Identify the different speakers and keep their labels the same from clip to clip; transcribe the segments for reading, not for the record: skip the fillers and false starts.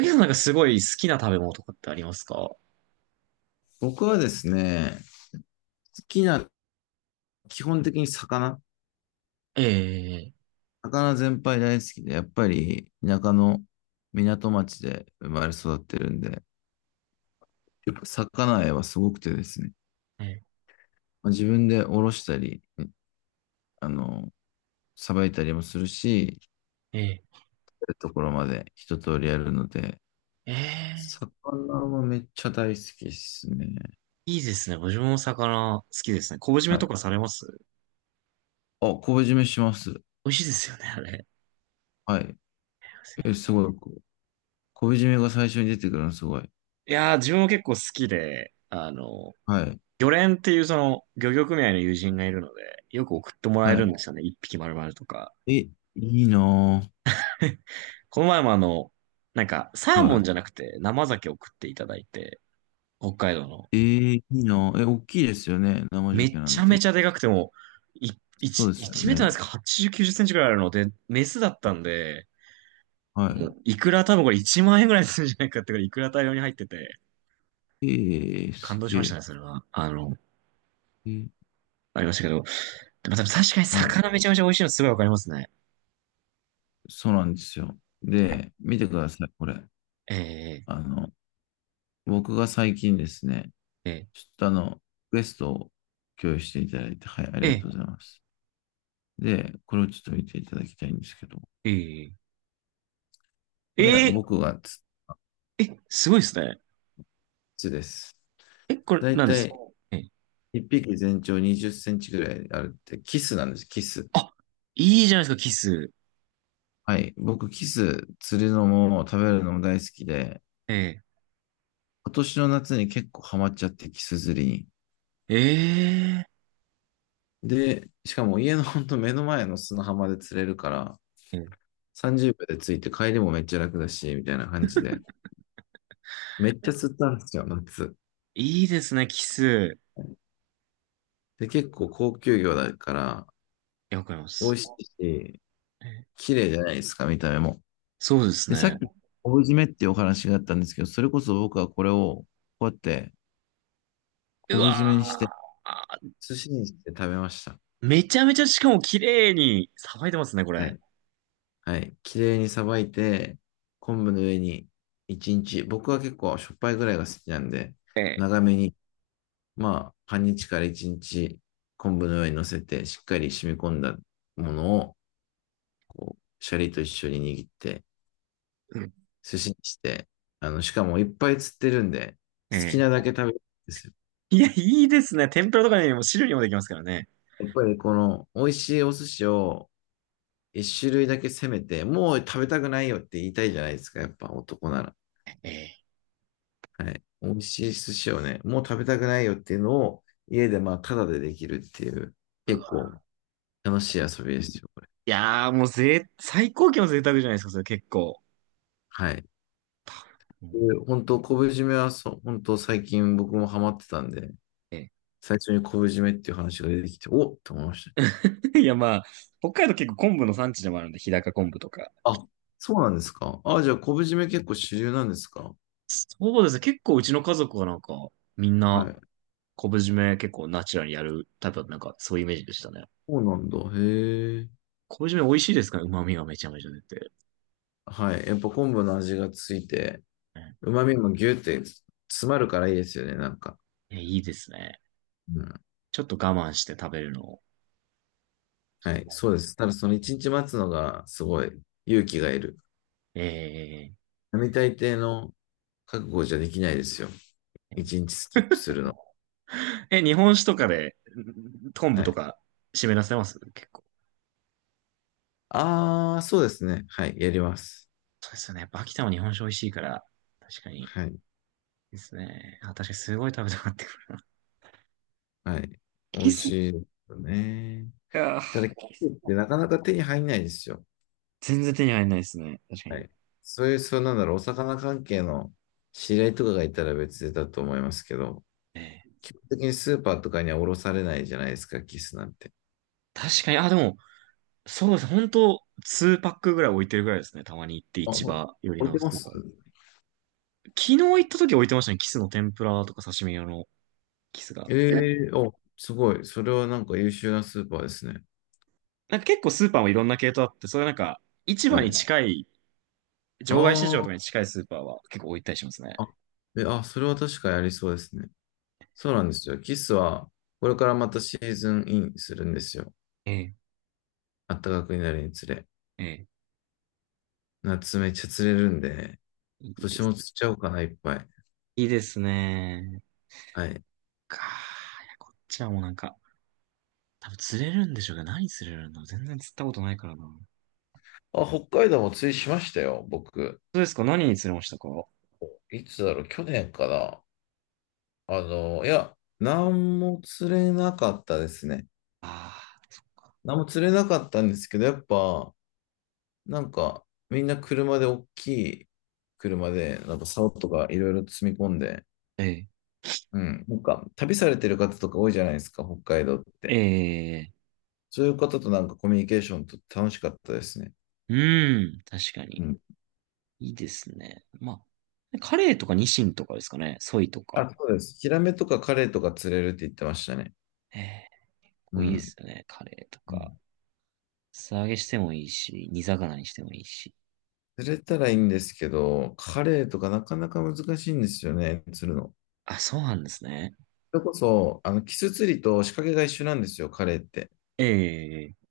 Speaker 1: ゆさんなんかすごい好きな食べ物とかってありますか？
Speaker 2: 僕はですね、好きな、基本的に魚、
Speaker 1: ええ、
Speaker 2: 魚全般大好きで、やっぱり田舎の港町で生まれ育ってるんで、やっぱ魚愛はすごくてですね、
Speaker 1: ええ、
Speaker 2: まあ、自分でおろしたり、あの、さばいたりもするし、
Speaker 1: ええ、
Speaker 2: やるところまで一通りやるので、
Speaker 1: ええ、
Speaker 2: 魚はめっちゃ大好きですね。
Speaker 1: いいですね。僕も魚好きですね。昆布締め
Speaker 2: はい。
Speaker 1: と
Speaker 2: あ、
Speaker 1: かされます？
Speaker 2: 昆布締めします。
Speaker 1: 美味しいですよね、あれ。
Speaker 2: はい。え、すごい。こう昆布締めが最初に出てくるのすごい。
Speaker 1: いやー、自分も結構好きで、
Speaker 2: はい。
Speaker 1: 漁連っていうその漁業組合の友人がいるので、よく送ってもらえ
Speaker 2: は
Speaker 1: るんですよね。一匹丸々とか。
Speaker 2: い。え、いいなぁ。
Speaker 1: この前もなんか、サーモ
Speaker 2: は
Speaker 1: ンじゃなくて生鮭を送っていただいて、北海道の。
Speaker 2: い。ええいいな。え、大きいですよね。生ジョッ
Speaker 1: め
Speaker 2: キな
Speaker 1: ち
Speaker 2: ん
Speaker 1: ゃめち
Speaker 2: て。
Speaker 1: ゃでかくても、い、
Speaker 2: そ
Speaker 1: 1、
Speaker 2: うで
Speaker 1: い
Speaker 2: すよ
Speaker 1: ちメート
Speaker 2: ね。
Speaker 1: ルなんですか？ 80、90センチくらいあるので、メスだったんで、
Speaker 2: は
Speaker 1: もういくら多分これ1万円ぐらいするんじゃないかってぐらい、いくら大量に入ってて、
Speaker 2: い。ええ
Speaker 1: 感
Speaker 2: す
Speaker 1: 動し
Speaker 2: げ
Speaker 1: ましたね、
Speaker 2: え。
Speaker 1: それは。
Speaker 2: えー
Speaker 1: ありましたけど。でも多分確かに
Speaker 2: はい。
Speaker 1: 魚めちゃめちゃ美味しいのすごいわかりますね。
Speaker 2: そうなんですよ。で、見てください、これ。
Speaker 1: え
Speaker 2: あの、僕が最近ですね、
Speaker 1: ー、え
Speaker 2: ちょっとあの、リクエストを共有していただいて、はい、あ
Speaker 1: ー、
Speaker 2: りが
Speaker 1: え
Speaker 2: とうございます。で、これをちょっと見ていただきたいんですけど、
Speaker 1: ー、えー、
Speaker 2: これ僕
Speaker 1: え
Speaker 2: が
Speaker 1: ー、え、すごいですね。
Speaker 2: 筒です。
Speaker 1: え、これ
Speaker 2: だい
Speaker 1: 何で
Speaker 2: た
Speaker 1: すか？
Speaker 2: い
Speaker 1: えー、
Speaker 2: 1匹全長20センチぐらいあるって、キスなんです、キス。
Speaker 1: あ、いいじゃないですか、キス。
Speaker 2: はい。僕、キス釣るのも食べるのも大好きで、
Speaker 1: え
Speaker 2: 今年の夏に結構ハマっちゃって、キス釣りに。
Speaker 1: ー、え
Speaker 2: で、しかも家のほんと 目の前の砂浜で釣れるから、
Speaker 1: ー、えー
Speaker 2: 30秒で着いて帰りもめっちゃ楽だし、みたいな感じで。めっちゃ釣ったんですよ、夏。
Speaker 1: いいですね、キス。
Speaker 2: で、結構高級魚だから、
Speaker 1: いや、わかりま
Speaker 2: 美
Speaker 1: す。
Speaker 2: 味しいし、
Speaker 1: えー
Speaker 2: 綺麗じゃないですか、見た目も。
Speaker 1: そうです
Speaker 2: で、さっ
Speaker 1: ね。
Speaker 2: き、昆布締めっていうお話があったんですけど、それこそ僕はこれを、こうやって、
Speaker 1: う
Speaker 2: 昆布締めにして、
Speaker 1: わ
Speaker 2: 寿司にして食べました。
Speaker 1: ー。めちゃめちゃしかも綺麗にさばいてますね、こ
Speaker 2: は
Speaker 1: れ。
Speaker 2: いはい。綺麗にさばいて、昆布の上に1日、僕は結構しょっぱいぐらいが好きなんで、
Speaker 1: ええ。
Speaker 2: 長めに、まあ、半日から1日、昆布の上に乗せて、しっかり染み込んだものを、こう、シャリと一緒に握って、
Speaker 1: うん
Speaker 2: 寿司にして、あの、しかもいっぱい釣ってるんで、好き
Speaker 1: え
Speaker 2: なだ
Speaker 1: え。
Speaker 2: け食べるんですよ。
Speaker 1: いや、いいですね。天ぷらとかにも汁にもできますからね。
Speaker 2: やっぱりこの、美味しいお寿司を一種類だけ攻めて、もう食べたくないよって言いたいじゃないですか、やっぱ男なら。
Speaker 1: ええ。
Speaker 2: はい。美味しい寿司をね、もう食べたくないよっていうのを、家でまあ、ただでできるっていう、
Speaker 1: う
Speaker 2: 結
Speaker 1: わ。
Speaker 2: 構楽しい遊びですよ、これ。
Speaker 1: いやー、もう最高級の贅沢じゃないですか、それ結構。
Speaker 2: はい。
Speaker 1: う
Speaker 2: で
Speaker 1: ん
Speaker 2: 本当、昆布締めはそう、本当最近僕もハマってたんで、
Speaker 1: え
Speaker 2: 最初に昆布締めっていう話が出てきて、おっと思いまし
Speaker 1: え いや、まあ、北海道結構昆布の産地でもあるんで、日高昆布とか。
Speaker 2: た。あ、そうなんですか。あ、じゃあ昆布締め結構主流なんですか。
Speaker 1: そうですね。結構うちの家族がなんか、みん
Speaker 2: は
Speaker 1: な、
Speaker 2: い。
Speaker 1: 昆布締め結構ナチュラルにやるタイプだったなんか、そういうイメージでしたね。
Speaker 2: そうなんだ。へえ。
Speaker 1: 昆布締め美味しいですから、旨味がめちゃめちゃ出て。
Speaker 2: はい。やっぱ昆布の味がついて、
Speaker 1: ええ
Speaker 2: 旨味もギュって詰まるからいいですよね、なんか。
Speaker 1: え、いいですね。
Speaker 2: うん
Speaker 1: ちょっと我慢して食べるのを。
Speaker 2: はい、そうです。ただその一日待つのがすごい勇気がいる。
Speaker 1: え
Speaker 2: 並大抵の覚悟じゃできないですよ。一日スキップするの。
Speaker 1: ー、え、日本酒とかで、ん昆布
Speaker 2: は
Speaker 1: と
Speaker 2: い。
Speaker 1: か湿らせます結構。
Speaker 2: ああ、そうですね。はい、やります。
Speaker 1: そうですよね。やっぱ秋田も日本酒美味しいから、確かに。いい
Speaker 2: はい、
Speaker 1: ですね。あ、確かにすごい食べたくなってくるな
Speaker 2: はい。美
Speaker 1: キ
Speaker 2: 味し
Speaker 1: ス、
Speaker 2: い
Speaker 1: い
Speaker 2: ですよね。
Speaker 1: やー
Speaker 2: ただ、キ
Speaker 1: キ
Speaker 2: ウ
Speaker 1: ス
Speaker 2: イってなかなか手に入んないですよ。
Speaker 1: 全然手に入らないですね。確か
Speaker 2: は
Speaker 1: に。
Speaker 2: い。そういう、そうなんだろう、お魚関係の知り合いとかがいたら別だと思いますけど、
Speaker 1: えー
Speaker 2: 基本的にスーパーとかには卸されないじゃないですか、キスなんて。
Speaker 1: 確かに、あ、でも、そうです。本当2パックぐらい置いてるぐらいですね。たまに行って
Speaker 2: あ、
Speaker 1: 市
Speaker 2: ほら
Speaker 1: 場寄り
Speaker 2: 置い
Speaker 1: の
Speaker 2: て
Speaker 1: ス
Speaker 2: ま
Speaker 1: ー
Speaker 2: す
Speaker 1: パー。昨日行った時置いてましたね。キスの天ぷらとか刺身用のキスが。
Speaker 2: ええーお、すごい。それはなんか優秀なスーパーですね。
Speaker 1: なんか結構スーパーもいろんな系統あって、それなんか、市場
Speaker 2: は
Speaker 1: に
Speaker 2: い。
Speaker 1: 近い、
Speaker 2: あ
Speaker 1: 場外市場と
Speaker 2: ー
Speaker 1: かに近いスーパーは結構置いたりしますね。
Speaker 2: あ、え、あ、それは確かやりそうですね。そうなんですよ。キスは、これからまたシーズンインするんですよ。
Speaker 1: ええ、
Speaker 2: 暖かくなるにつれ。
Speaker 1: ええ、
Speaker 2: 夏めっちゃ釣れるんで、
Speaker 1: い
Speaker 2: 今
Speaker 1: いで
Speaker 2: 年
Speaker 1: す。
Speaker 2: も釣っちゃおうかな、いっぱい。
Speaker 1: いいですね。
Speaker 2: はい。
Speaker 1: かいや、こっちはもうなんか、多分釣れるんでしょうけど、何釣れるの全然釣ったことないからな。
Speaker 2: あ、北海道も釣りしましたよ、僕。
Speaker 1: そうですか？何に釣れましたか？あ
Speaker 2: いつだろう、去年かな。あの、いや、何も釣れなかったですね。
Speaker 1: あー、そっか。
Speaker 2: 何も釣れなかったんですけど、やっぱ、なんか、みんな車で、大きい車で、なんか竿とかいろいろ積み込んで、
Speaker 1: ええ、
Speaker 2: うん、なんか、旅されてる方とか多いじゃないですか、北海道っ
Speaker 1: え
Speaker 2: て。
Speaker 1: え、
Speaker 2: そういう方となんかコミュニケーションとって楽しかったですね。
Speaker 1: うん、確か
Speaker 2: う
Speaker 1: に。
Speaker 2: ん。
Speaker 1: いいですね。まあ、カレーとかニシンとかですかね。ソイと
Speaker 2: あ、
Speaker 1: か。
Speaker 2: そうです。ヒラメとかカレイとか釣れるって言ってましたね。
Speaker 1: ええ、こ
Speaker 2: う
Speaker 1: ういいで
Speaker 2: ん。
Speaker 1: すよね。カレーと
Speaker 2: う
Speaker 1: か。
Speaker 2: ん
Speaker 1: 素揚げしてもいいし、煮魚にしてもいいし。
Speaker 2: 釣れたらいいんですけど、カレイとかなかなか難しいんですよね、釣るの。
Speaker 1: あ、そうなんですね。
Speaker 2: それこそ、あの、キス釣りと仕掛けが一緒なんですよ、カレイって。
Speaker 1: ええええ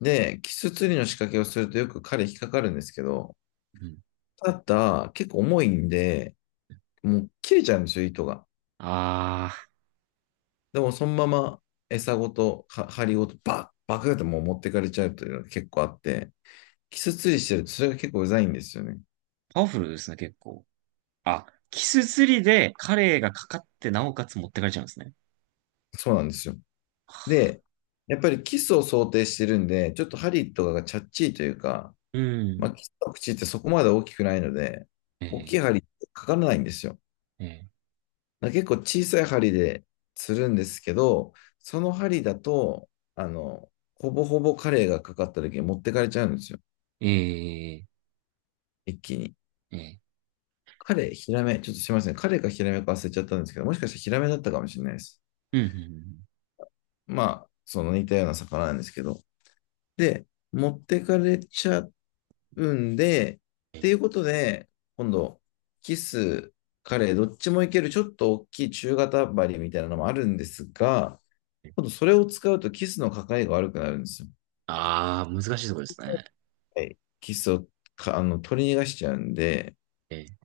Speaker 2: で、キス釣りの仕掛けをするとよくカレイ引っかかるんですけど、
Speaker 1: うん。
Speaker 2: ただ、結構重いんで、もう切れちゃうんですよ、糸が。
Speaker 1: ああ、
Speaker 2: でも、そのまま餌ごと、は針ごと、バッ、バクってもう持ってかれちゃうというのが結構あって、キス釣りしてると、それが結構うざいんですよね。
Speaker 1: パワフルですね、結構。あ、キス釣りでカレイがかかってなおかつ持ってかれちゃうんですね。
Speaker 2: そうなんですよ。で、やっぱりキスを想定してるんで、ちょっと針とかがチャッチーというか、
Speaker 1: う
Speaker 2: ま
Speaker 1: ん。
Speaker 2: あ、キスの口ってそこまで大きくないので、大きい
Speaker 1: ええ
Speaker 2: 針かからないんですよ。
Speaker 1: え
Speaker 2: ま結構小さい針で釣るんですけど、その針だと、あの、ほぼほぼカレイがかかった時に持ってかれちゃうんですよ。
Speaker 1: えええ
Speaker 2: 一気に。
Speaker 1: ええ
Speaker 2: カレイ、ヒラメ、ちょっとすいません。カレイかヒラメか忘れちゃったんですけど、もしかしたらヒラメだったかもしれないです。
Speaker 1: うん、うん
Speaker 2: まあ、その似たような魚なんですけど。で、持ってかれちゃうんで、
Speaker 1: う
Speaker 2: っ
Speaker 1: んうんえ
Speaker 2: ていう
Speaker 1: え
Speaker 2: ことで、今度、キス、カレイ、どっちもいける、ちょっと大きい中型針みたいなのもあるんですが、
Speaker 1: ええ
Speaker 2: 今度それを使うとキスのかかりが悪くなるんですよ。
Speaker 1: ああ、難しいところですね。
Speaker 2: はいキスをかあの取り逃がしちゃうんで、
Speaker 1: ええ。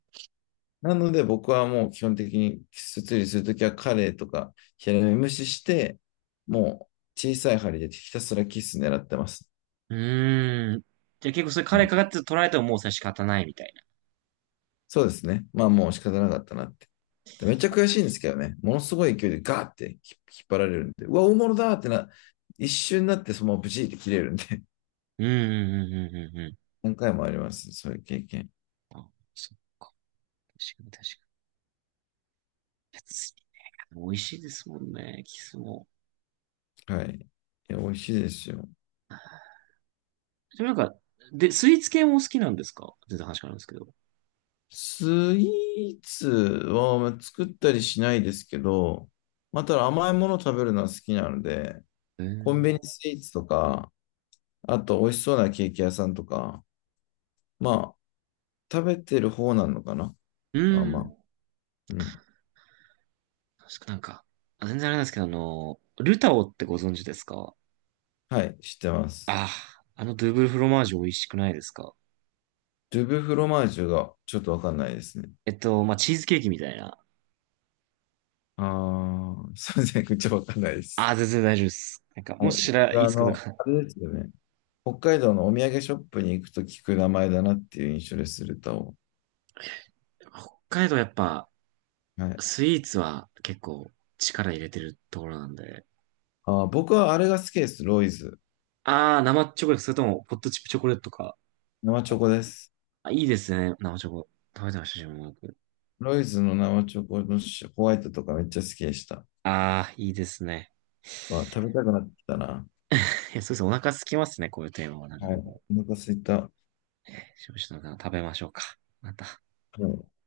Speaker 2: なので僕はもう基本的にキス釣りするときはカレーとかヒラメ無視して、もう小さい針でひたすらキス狙ってます。
Speaker 1: うーん。じゃあ結構それカ
Speaker 2: う
Speaker 1: レー
Speaker 2: ん。
Speaker 1: かかって取られてももうそれ仕方ないみたいな。
Speaker 2: そうですね。まあもう仕方なかったなって。めっちゃ悔しいんですけどね。ものすごい勢いでガーって引っ張られるんで、うわ、大物だーってな、一瞬になってそのままブチって切れるんで、
Speaker 1: うん、うん、うん、うん、うん。うん
Speaker 2: 何回もあります。そういう経験。
Speaker 1: あ、そっか。確かに確かに。美味しいですもんね、キスも。
Speaker 2: はい。いや、美味しいですよ。
Speaker 1: でもなんか、で、スイーツ系もお好きなんですか？全然話変わるんですけど。
Speaker 2: スイーツはまあ作ったりしないですけど、まあ、ただ甘いもの食べるのは好きなので、
Speaker 1: え
Speaker 2: コン
Speaker 1: ー、
Speaker 2: ビニスイーツとか、あと美味しそうなケーキ屋さんとか、まあ、食べてる方なのかな。
Speaker 1: う
Speaker 2: まあまあ、
Speaker 1: ん。
Speaker 2: うん。
Speaker 1: 確かなんか、あ全然あれなんですけど、ルタオってご存知ですか？
Speaker 2: はい、知ってます。
Speaker 1: ああ、あのドゥーブルフロマージュ美味しくないですか？
Speaker 2: ドゥブフロマージュがちょっとわかんないですね。
Speaker 1: まあ、チーズケーキみたいな。
Speaker 2: ああ、すいません、ちょっとわかんないで
Speaker 1: あ
Speaker 2: す。
Speaker 1: あ、全然大丈夫です。なんか、
Speaker 2: は
Speaker 1: も
Speaker 2: い。
Speaker 1: しら、い
Speaker 2: あ
Speaker 1: つかと
Speaker 2: の、
Speaker 1: か、
Speaker 2: あれですよね。北海道のお土産ショップに行くと聞く名前だなっていう印象ですると。
Speaker 1: 北海道やっぱ、
Speaker 2: はい
Speaker 1: スイーツは結構力入れてるところなんで。
Speaker 2: あー、僕はあれが好きです。ロイズ。
Speaker 1: ああ、生チョコレート、それとも、ポットチップチョコレートとか。
Speaker 2: 生チョコです。
Speaker 1: あ、いいですね、生チョコ。食べてました、自分もよく。
Speaker 2: ロイズの生チョコのシホワイトとかめっちゃ好きでした。
Speaker 1: ああ、いいですね。
Speaker 2: わ、食べたくなってきたな。
Speaker 1: いや、そうですね。お腹空きますね。こういうテーマはなか
Speaker 2: は
Speaker 1: な
Speaker 2: い。
Speaker 1: か。
Speaker 2: お腹すいた。は
Speaker 1: 少々の方食べましょうか。また。
Speaker 2: い